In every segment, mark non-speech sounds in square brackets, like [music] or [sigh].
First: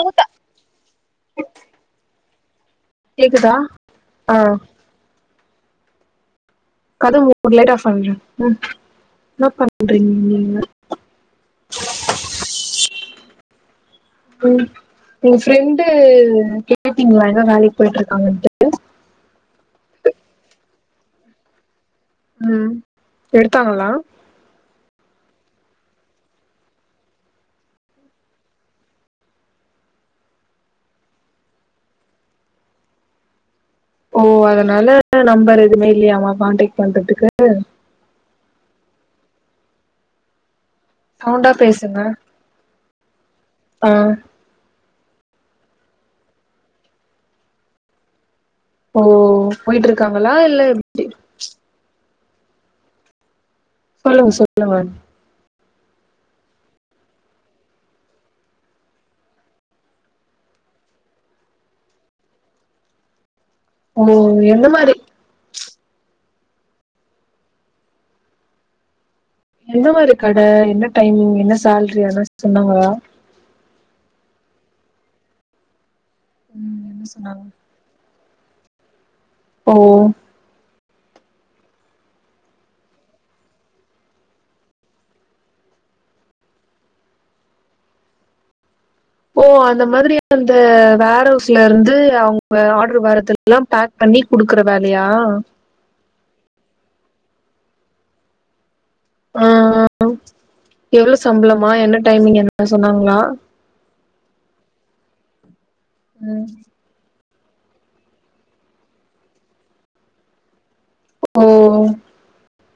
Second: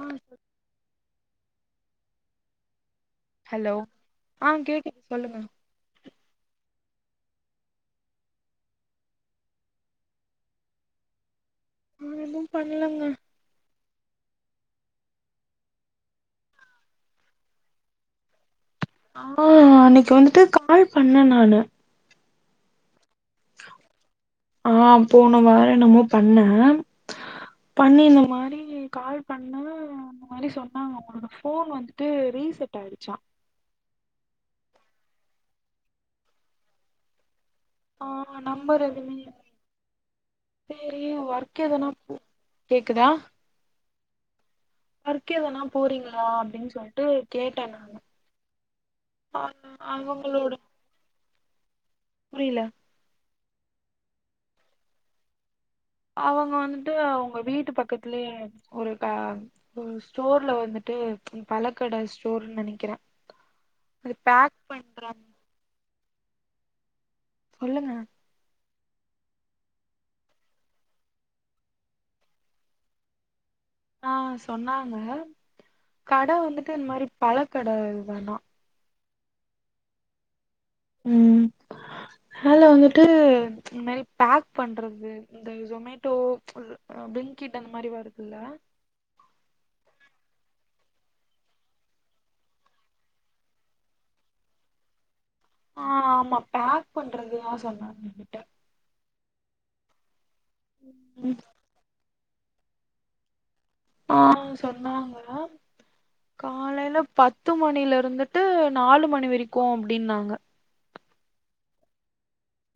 ஆ கேக்குதா ஹலோ ஆ கேக்குது சொல்லுங்க என்ன பண்றீங்க நீங்க நா என்னு பண்லங்க ம் ஒங்க ஃப்ரெண்டு கேட்டீங்ளா என்னா வேலைக்கி போய்ட்ருக்காங்கன்ட்டு ஆ அன்னக்கி வந்துட்டு கால் பண்ணே நானு ம் எடுத்தாங்களா ஆ போன வாரோ என்னமோ பண்ணே பண்ணி இந்த மாரி கால் பண்ணே ஆ அந்த மாரி சொன்னாங்கமா ஃபோன் வந்துட்டு ரீசெட்டாயிடுச்சா ஓ அதனால நம்பர் எதுமே இல்லயாமா கான்டக்ட் பண்றதுக்கு ஆ நம்பர் எதுமேல்ல சேரி சவுண்டா ஒர்க் எதனா பேசுங்க போ கேக்குதா ஆ ஒர்க் எதனா போறீங்களா அப்டின் சொல்ட்டு கேட்டே நானு ஓ ஆ போயிட்ருக்காங்களா அவங்களோட இல்ல புரில சொல்லுங்க சொல்லுங்க அவங்க வந்துட்டு அவுங்க வீட்டு பக்கத்துலயே ஒரு க ஒ ஸ்டோர்ல வந்துட்டு ம் பழக்கட ஸ்டோருன் நெனைக்கிறே ஓ அது பேக் எந்த மாரி பண்றாங் சொல்லுங்க எந்த மாரி கட, என்ன டைமிங் என்ன சேல்ரி எதனா சொன்னாங்ளா ஆ சொன்னாங்க கட வந்துட்டு ம் இந் என்ன மாரி பழ சொன்னாங்க கட இது தானா ஓ ம் வேல வந்துட்டு இந் மாரி பேக் பண்றது இந்த ஜொமேட்டோ அ பில்ங்க்கிட் அந்த மாரி வருதுல்ல ஓ அந்த மாதிரி அந்த வேர்ஹவுஸ்லர்ந்து அவுங்க ஆட்ரு வரதெல் லா பேக் பண்ணி குடுக்கற வேலையா ஆ ஆமா பேக் பண்றது தா சொன்னாங்க எங்கிட்ட ஆ ஆ எவ்ளோ ம். சம்பளமா என்ன டைமிங் என்ன சொன்னாங்ளா ஆ சொன்னாங்க ம் காலையில பத்து மணிலருந்துட்டு நாலு மணி வரிக்கு அப்டின்னாங்க ஓ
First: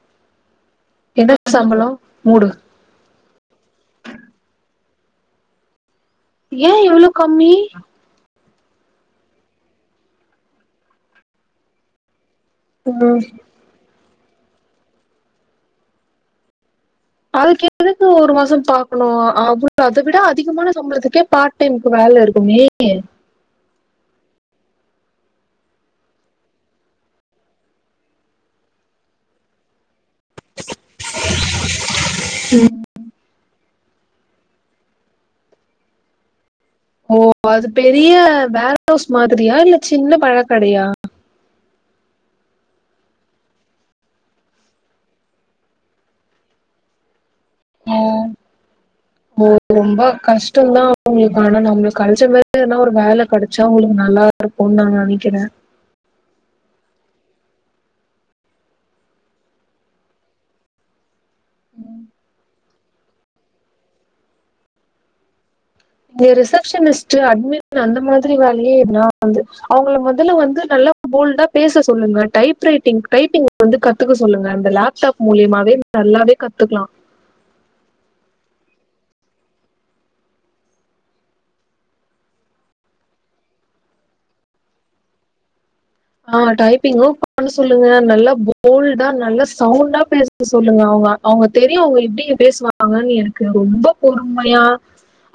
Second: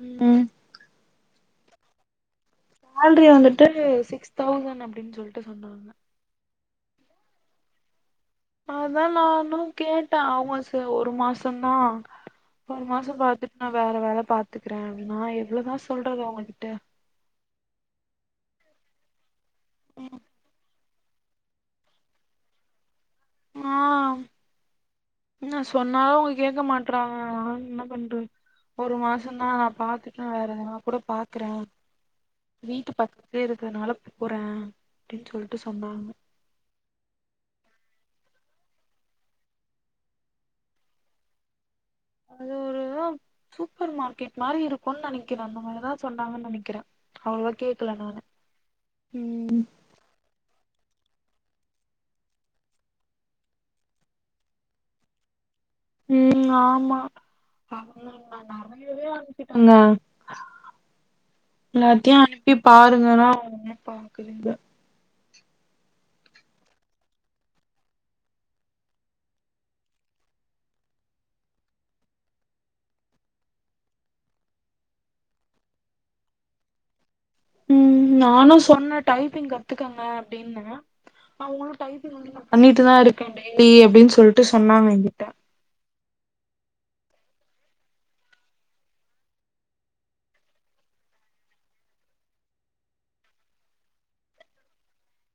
ம் என்ன சம்பளோ மூடு சேல்ரி வந்துட்டு சிக்ஸ் தௌசண் அப்டின் சொல்ட்டு சொன்னாங்க ஏ இவ்ளோ கம்மி அதா நானு கேட்டே அவங் சேர் ஒரு மாசந்தா ஒரு மாசோ ம். பாத்துட் நா வேற வேல பாத்துக்கிறே நா எவ்ளோ தா சொல்றது அவுங்ககிட்ட அதுக்கு எதுக்கு ஒரு மாசோ பாக்கணு அ அவுங்க அத விட அதிகமான சம்பளத்துக்கே பார் டைம்க்கு வேல இருக்குமே ஆ நா சொன்னாலு அவுங்க கேக்க மாட்றாங்க நா என்ன பண்றத் ஒரு மாசந்தா நா பாத்துட்டு வேற எதுனா கூட பாக்கறே வீட்டு பக் கத்துலே இருக்கறனால போறே அப்டின் சொல்ட்டு சொன்னாங்க ஓ அது பெரிய வேர்ஹவுஸ் மாதிரியா இல்ல சின்ன பழ கடையா அது ஒரு சூப்பர் மார்க்கெட் மாரி இருக்குன் நெனைக்கிறே அந்த மாரி தா சொன்னாங்கன் நெனைக்கிறே அவள கேட் ஓ ஓ ரொம்ப கஷ்டந்தா அவுங்களுக் ஆனா நம்ளுக் கெடச்ச மாரி எதுனா ஒரு வேல கெடச்சா அவுங்ளுக்கு நல்லா இருக்குன் நா நெனைக்கிறே ம் ஆமா பாவோ நாங்க நெறையாவே அனுப்பிட்டங்க இங்க எல்லாத்தையு அனுப்பி பாருங்கனா அவுங் ஒன்னுமே பாக்கலீங்க நீங்க ஒரு ரிசப்ஷனிஸ்ட்டு அட்மின் அந்த மாதிரி வேலையே எதுனா வந்து அவுங்கள மொதல்ல வந்து நல்லா போல்டா பேச சொல்லுங்க டைப் ரைட்டிங் டைப்பிங் வந்து கத்துக்க சொல்லுங்க அந்த லேப்டாப் மூலியமாவே நல்லாவே கத்துக்லா ம் நானு சொன்ன டைப்பிங் கத்துக்கங்க அப்டின்னு அவுங்களு டைப்பிங் வந்து நா பண்ணிட்டு தா இருக்கே டெய்லி அப்டின் சொல்ட்டு சொன்னாங்க எங்கிட்ட ஆ டைப்பிங்கு பண்ண சொல்லுங்க நல்லா போல்டா நல்லா சவுண்டா பேச சொல்லுங்க அவுங்க அவுங்க தெரியு அவுங்க எப்டி பேசுவாங்கன் எனக்கு ரொம்ப பொறுமையா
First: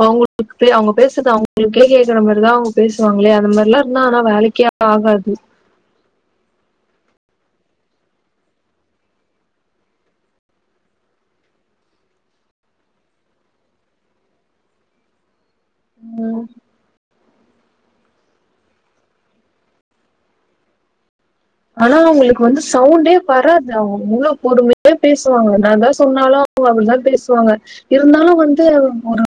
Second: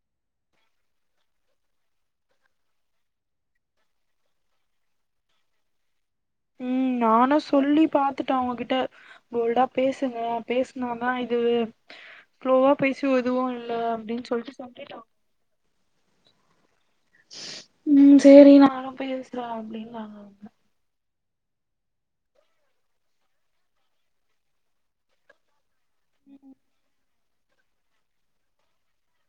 அவுங்களுக் பே அவுங்க பேஸ்ற்து அவுங்களுக்கே கேக்கற மாரி தா அவுங்க பேசுவாங்ளே அந்த மார்ல்லா இருந்தா ஆனா வேலைக்கே ஆகாது ம் நானு சொல்லி பாத்துட்டே அவுங்ககிட்ட போல்டா பேசுங்க பேசுனாதா இது ஃப்ளோவா பேசி உ எதுவு இல்ல அப்டின்னு சொல்ட்டு சொல்லிட்டாங் ம் ம் சேரி நானும் பேசுறே அப்டின் [unintelligible] ஆனா அவுங்களுக்கு வந்து சவுண்டே வராது அவுங் முல்ல பொறுமையா பேசுவாங்க நா தா ஸ் சொன்னாலு அவுங்க அப்டிதா பேசுவாங்க இருந்தாலு வந்து ஒரு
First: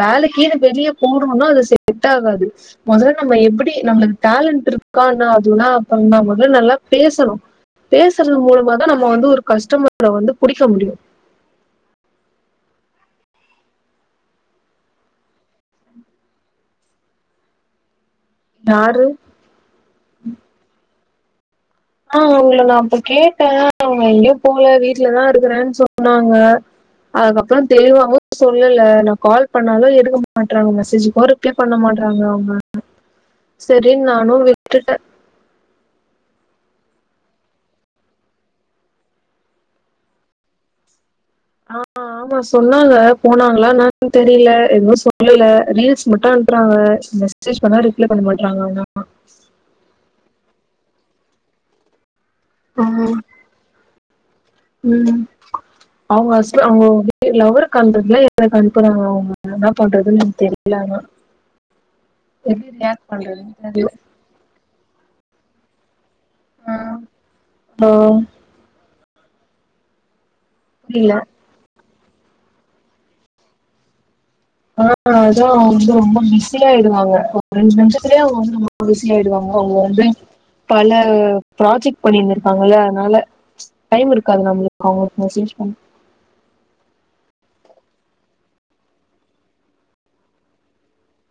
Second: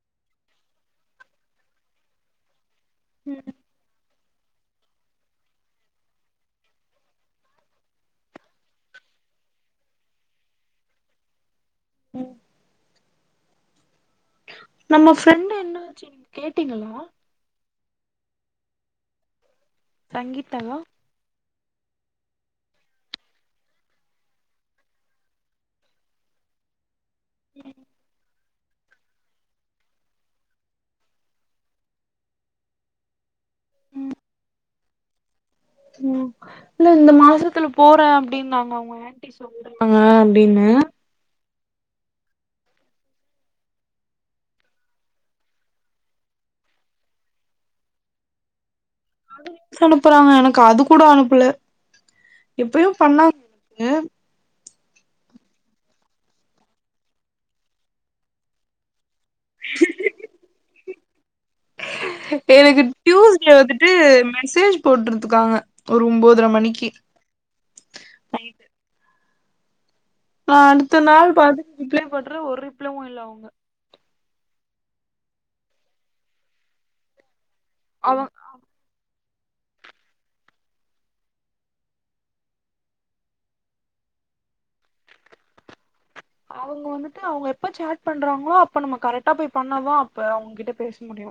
வேலக்கீனு வெளிய போணும்னா அது செட் ஆகாது மொதல்ல நம்ம ம் எப்பிடி நம்ளுக்கு டேலண்ட் இருக்கான்னு அதுல்லா அப்பற [unintelligible] ல நல்லா பேசணு பேசுறது மூலமா தா நம்ம வந்து ஒரு கஸ்டமர வந்து புடிக்க முடியு ம் நம்ம ஃப்ரெண்டு என்ன ஆச்சு கேட்டீங்களா யாரு சங்கீத்தாவா ஆ அவுங்கள நா அப்போ கேட்டே அவுங்க எங்கேயு போல வீட்லதா இருக்கறேன்னு சொன்னாங்க அதுக்கப்புற தெளிவாவு சொல்லல நா கால் பண்ணாலு எடுக்க மாட்டறாங்க மெசேஜுக்கு ரிப்ளை பண்ண மாட்றாங்க அவுங்க சேரின் நானு விட்டுட்டே ம் இல்ல இந்த மாசத்துல போறே அப்டினாங்க அவுங்க ஆன்ட்டி சொல்றேனாங்க அப்டின்னு ஆ ஆ ஆமா சொன்னாங்க போனாங்களா என்னனு தெரில எதுவு சொல்லல ரீல்ஸ் மட்டு அனுப்புறாங்க மெசேஜ் பண்ணா ரிப்ளை பண்ண மாட்றாங்க அவுங்க அம்மா ஸ் அனுப்புறாங்க எனக்கு அது கூட அனுப்பல ஆ எப்பயு பண்ணாங்க ம் அவுங்க ஹஸ்பு அவுங்க லவ்ருக்கு அனுப்றதுல எனக்கு அனுப்புறாங்க அவுங்க என்ன பண்றதுன்னு தெரில ஆனா பே எப்டி எனக்கு ரியாக்ட் டியூஸ்டே பண்றதுன்னு தெரியல வந்துட்டு மெசேஜ் போட்டிருதுக்காங்க ஒரு ஒம்போதர மணிக்கி ஓ நா அடுத்த புரியல நாள் பாத்து ரிப்ளை பன்றே ஒரு ரிப்ளவும் இல்ல அவுங்க ஆ அதா அவங் வந்து ரொம்ப பிஸியா ஆய்டுவாங்க ஒரு ரெண்டு அவ நிமிஷத்துலயே அவுங்க [inaudible] ருசி ஆயிடுவாங்க அவுங்க வந்து பல ப்ராஜெக்ட் பண்ணியிருந்திருக்காங்கல்ல அதனால டைம் இருக்காது நம்மளுக்கு அவுங்களுக்கு மெசேஜ் பண் அவுங்க வந்துட்டு அவுங்க எப்ப சேட் பண்றாங்களோ அப்ப நம்ம கரெக்டா போய் பண்ணாதா அப்ப அவுங்க கிட்ட பேச முடியு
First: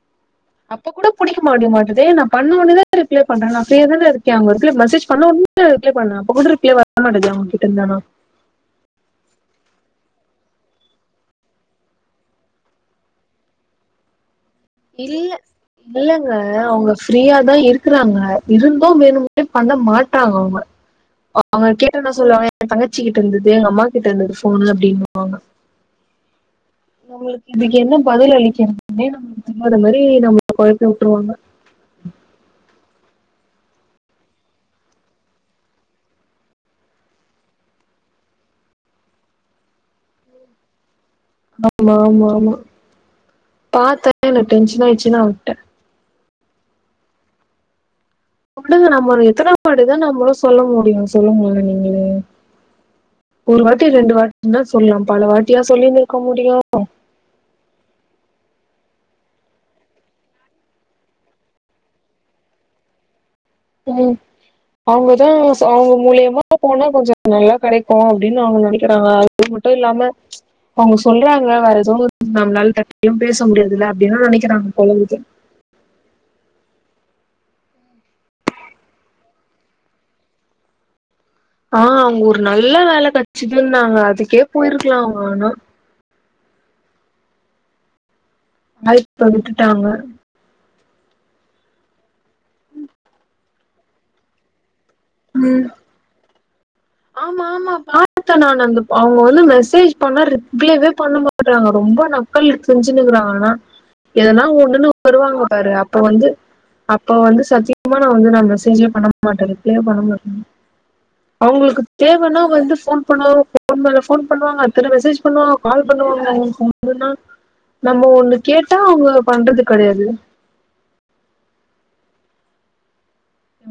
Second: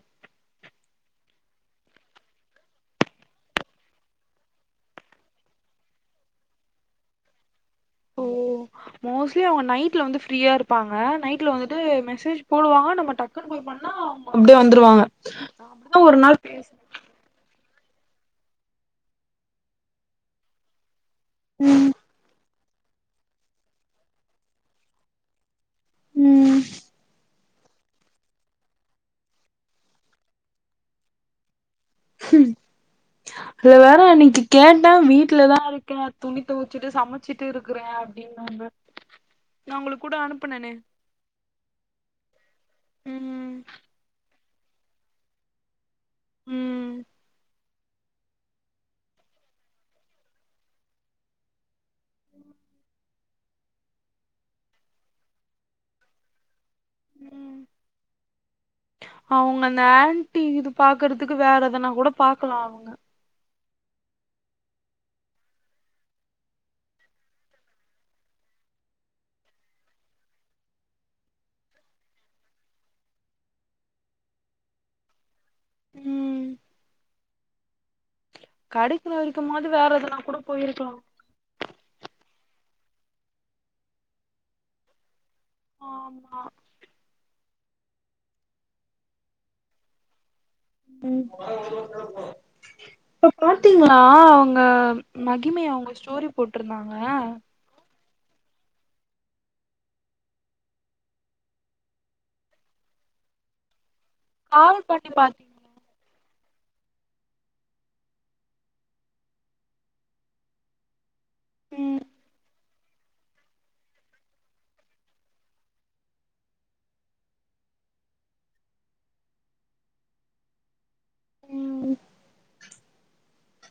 அப்ப கூட புடிக்க மடி மாட்டுதே நான் பண்ண உடனே ரிப்ளை பண்றே நான் பிரீயா தானே இருக்கே அவுங்க மெசேஜ் பண்ண ஒட் ரிப்ளை பண்ணே அப்ப கூட ரிப்ளை வர மாட்டேது அவுங்ககிட்ட இருந்து ஆனா ஓ மோஸ்ட்லி அவுங்க நைட்ல வந்து ஃப்ரீயா இருப்பாங்க நைட்ல வந்துட்டு மெசேஜ் போடுவாங்க நம்ம டக்குன்னு போய் பண்ணா அப்டியே வந்துருவாங்க அப்டிதா ஒரு நாள் பேச ஃப்ரீயாதா இருக்குறாங்க இருந்து வேணும்டே பண்ண மாட்றாங்க அவுங்க அவுங்க ம் கேட்டா என்ன சொல்லுவாங்க என் தங்கச்சி கிட்ட இருந்தது எங்க அம்மா கிட்ட இருந்தது போனுு அப்டின்னுுவாங்க ம் நம்மளுக்கு இதுக்கு என்ன பதில் அளிக்கனும்னே நம்மளுக்கு தெரியாத மாரி நம்மள குழப்பி விட்ருவாங்க ம் இதுல வேற இன்னைக்கி கேட்டே வீட்லதா இருக்கே துணி தொவச்சிட்டு சமச்சிட்டு இருக்கிறே இன்னோம்பு நா ஒங்களுக்கு கூட அனுப்புனேனே ஆமா ஆமா ஆமா ம் பத்தே எனக்கு டென்ஷன் ஆயிடுச்சு நா வுட்டே ம் குடுங்க நம்ம எத்தன வாட்டித நம்மளு சொல்ல முடியு சொல்லுங்களே நீங்களே ஒரு வாட்டி ரெண்டு வாட்டின சொல்லா பல வாட்டியா சொல்லின் இருக்க முடியு ம் அவுங்க அந்த ஆண்டி இது பாக்குறதுக்கு வேற எதனா கூட பாக்கலா அவுங்க ம் அவுங்கதா சொ அவுங்க மூலியமா போனா கொஞ்சோ நல்லா கெடைக்கு அப்டின்னு அவுங்க நெனைக்கிறாங்க இது மட்டு இல்லாம அவுங்க சொல்றாங்க வேற ஏதோ நம்ளால எல்லார்டையு பேச முடியாதுல்ல அப்டின்னா நெனைக்கிறாங்க போல இக்குது ம் கெடைக்குன வரைக்குமாது வேற எதனா கூட போயிருக்லா ஆ அங்க ஒரு நல்ல வேல கெச்சுதுன்னாங்க அதுக்கே போயிருக்லா அவுங்க ஆன ஆமா [unintelligible] விட்டுட்டாங்க ம் இப்ப பாத்தீங்ளா அவுங்க ம். மகிமைய அவுங்க ஸ்டோரி போட்டிருந்தாங்க ஆமா ஆமா பாத்தே நானு அந்த அவுங்க வந்து மெசேஜ் பண்ணா ரிப்ளேவே பண்ணமா ட்றாங்க ரொம்ப நக்கல் செஞ்சுன்னுருக்காங்க ஆனா எதனா கால் ஒண்ணுன்னு பண்ணி வருவாங்க பாத்தீங் பாரு அப் ப வந்து அப்ப வந்து சத்தியமா நா வந்து நா மெசேஜே பண்ண மாட்டே ரிப்ளேயே பண்ண மாட்டே அவுங்களுக்கு ம் னா வந்து ஃபோன் பண்ணுவங்க ஃபோன் மேலே ஃபோன் பண்ணுவாங்க அத்தன மெசேஜ் பண்ணுவாங்க கால் பண்ணுவாங்க ஒண்ணுன்னா நம்ம ஒண்ணு கேட்டா அவுங்க பண்றது கெடையாது ம்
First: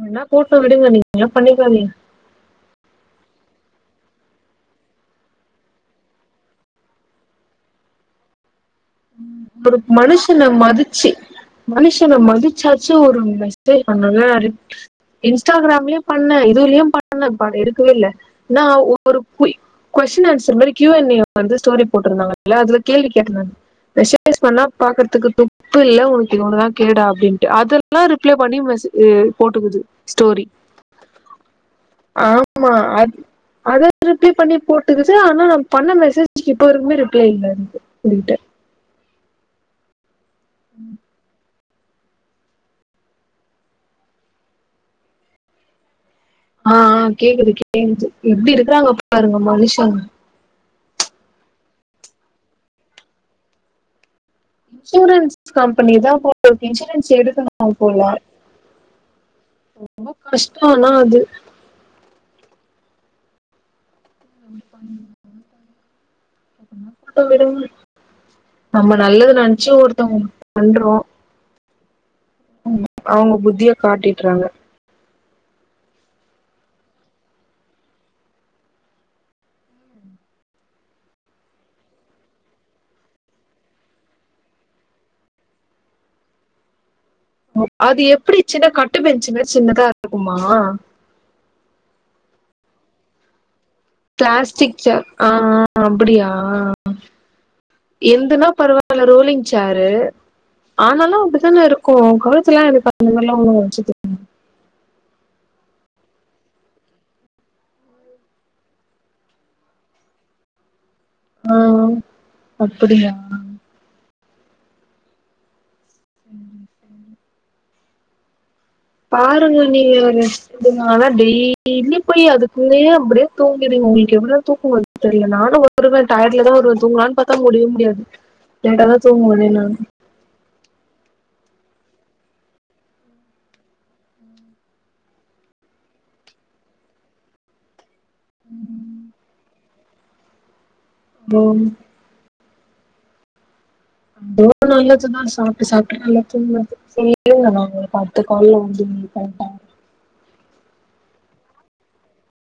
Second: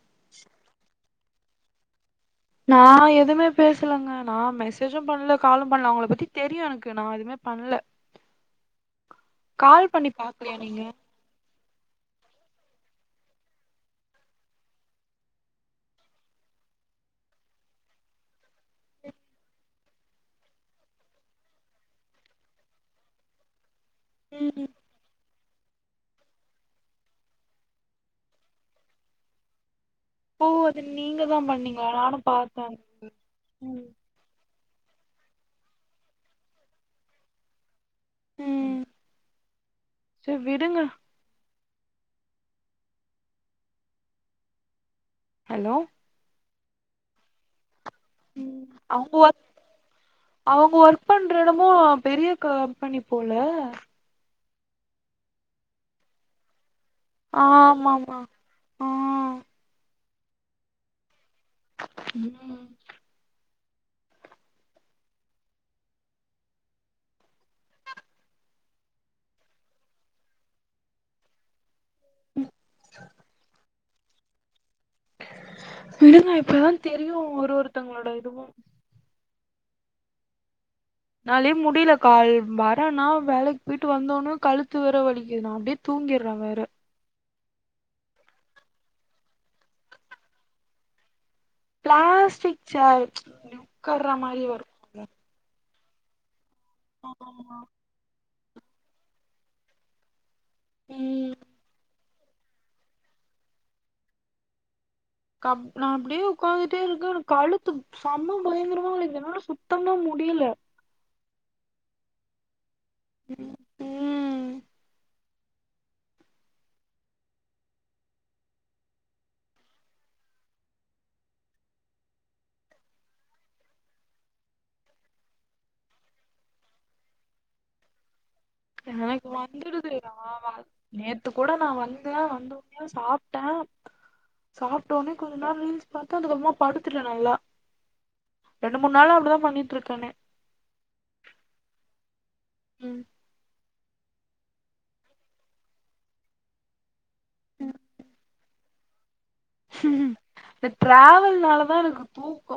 போனா போட்டு விடுங்க நீங்கல்லா பண்ணிக்காதீங்க நா எதுவுமே பேசலங்க நா மெசேஜும் பண்ல காலும் பண்ல அவுங்கள பத்தி தெரியு எனக்கு நா எது மே பண்ல ஒரு கால் பண்ணி மனுஷன பாக்கலையா நீங்க மதிச்சு மனுஷன மதிச்சாச்சு ஒரு மெசேஜ் பண்ணுல ரிப் இன்ஸ்டாகிராம்லையும் பண்ணே இதுலயும் பண்ணே ப எடுக்கவே இல்ல நா ஒரு பொய் கொஸ்டின் ஆன்சர் மாரி கியூஎன்ஏ வந்து ஸ்டோரி போட்டிருந்தாங்களா அதுல கேள்வி கேட்ருந்தாங்க ஸ்டோரிஸ் பண்ணா ம் பாக்ருதுக்கு தூக் உப்பு இல்ல உனக்கு இது ஒன்னு தா கேடா அப்டின்னுட்டு அதெல்லா ரிப்ளே பண்ணி மெசே போட்டுக்குது ஸ்டோரி ஓ அது நீங்க தா பண்ணீங்களா நானு பாத்தே ரிப்ளே பண்ணி போட்டுக்குது ஆனா நா பண்ண மெசேஜக்கு இப்ப வரைக்குமே ரிப்ளே இல்ல என்க்கு [unintelligible] சே விடுங்க ஹலோ ஆ ஆ கேக்குது கேக்குது எப்டி இருக்கறாங்க பாருங்க மனுஷங் அவுங்க ஒர்க் பண்ற இடமும் பெரிய கம்பெனி போல ஸ்டுடென்ட்ஸ்க்கு கம்பெனிதா போ [unintelligible] இன்சூரன்ஸ் எடுக்கணும் போலா ஆமாமா ஆ ரொம்ப கஷ்டோ ஆனா அது ம் போட்டு விடுங்க நம்ம நல்லது நெனச்சி ஒருத்தவங்களுக்கு பண்றோ ம் அவங்க புத்திய காட்டிட்றாங்க விடுங்க இப்பதா தெரியு ஒரு ஒருத்தங்களோட இதுவு என்னாலயே முடியலக்கா வரேன்னா வேலைக்கு போயிட்டு வந்த ஒன்னே கழுத்து வேற வலிக்குது நா அப்டியே தூங்கிர்றே வேற அது எப்டி சின்ன கட்டு பென்ச்சு மாரி சின்னதா இருக்குமா பிளாஸ்டிக் சேர் உக்கார்ற மாரி பிளாஸ்டிக் வரும்ல சேர் ஆ ஆ அப்டியா ஆமா என்துன்னா பரவாயில்ல ரோலிங் சேரு ஆனாலு ம் அப்டித்தான இருக்கு கழுத் துல்லா இது [inaudible] நல்லா வலிச்சது நா அப்டியே உக்காந்துட்டே இருக்கே எனக்கு கழுத்து செம பயங்கரமா வலிக்குது என்னால சுத்தமா முடியல ஓ அப்டியா ம் பாருங்க நீங்க அத இதுனாலாதா டெய்லியு போய் அதுகூடயே அப்டியே தூங்குகிடுவே உங்களுக்கு எவ்ளோ தூக்கோ வரு தெரில நானு வருவே டயர்ட்லதா வருவே தூங்கலான்னு பாத்தா முடியவே முடியாது லேட்டாதா தூங்க முடியு நானு ஆமா நேத்து கூட நா வந்தே வந்த ஒன்னயு சாப்ட்டே சாப்ட்ட ஒன்னே கொஞ்ச நேரோ ரீல்ஸ் பாத்தே அதுக்கப்பறமா படுத்துட்டே நல்லா ரெண்டு மூணு நாளா அப்டிதா பண்ணிட்டுருக்கனே போன் ம் டேவு நல்லாச்சின்னா சாப்ட்டு சாப்ட்டு நல்லா தூங்குறது சரி இருங்க நா அவங்கள பாத்து சொல்ல வந்து இங்கிட்டு வன்ட்டே இந்த டிராவல்னாலதா எனக்கு தூக்கோ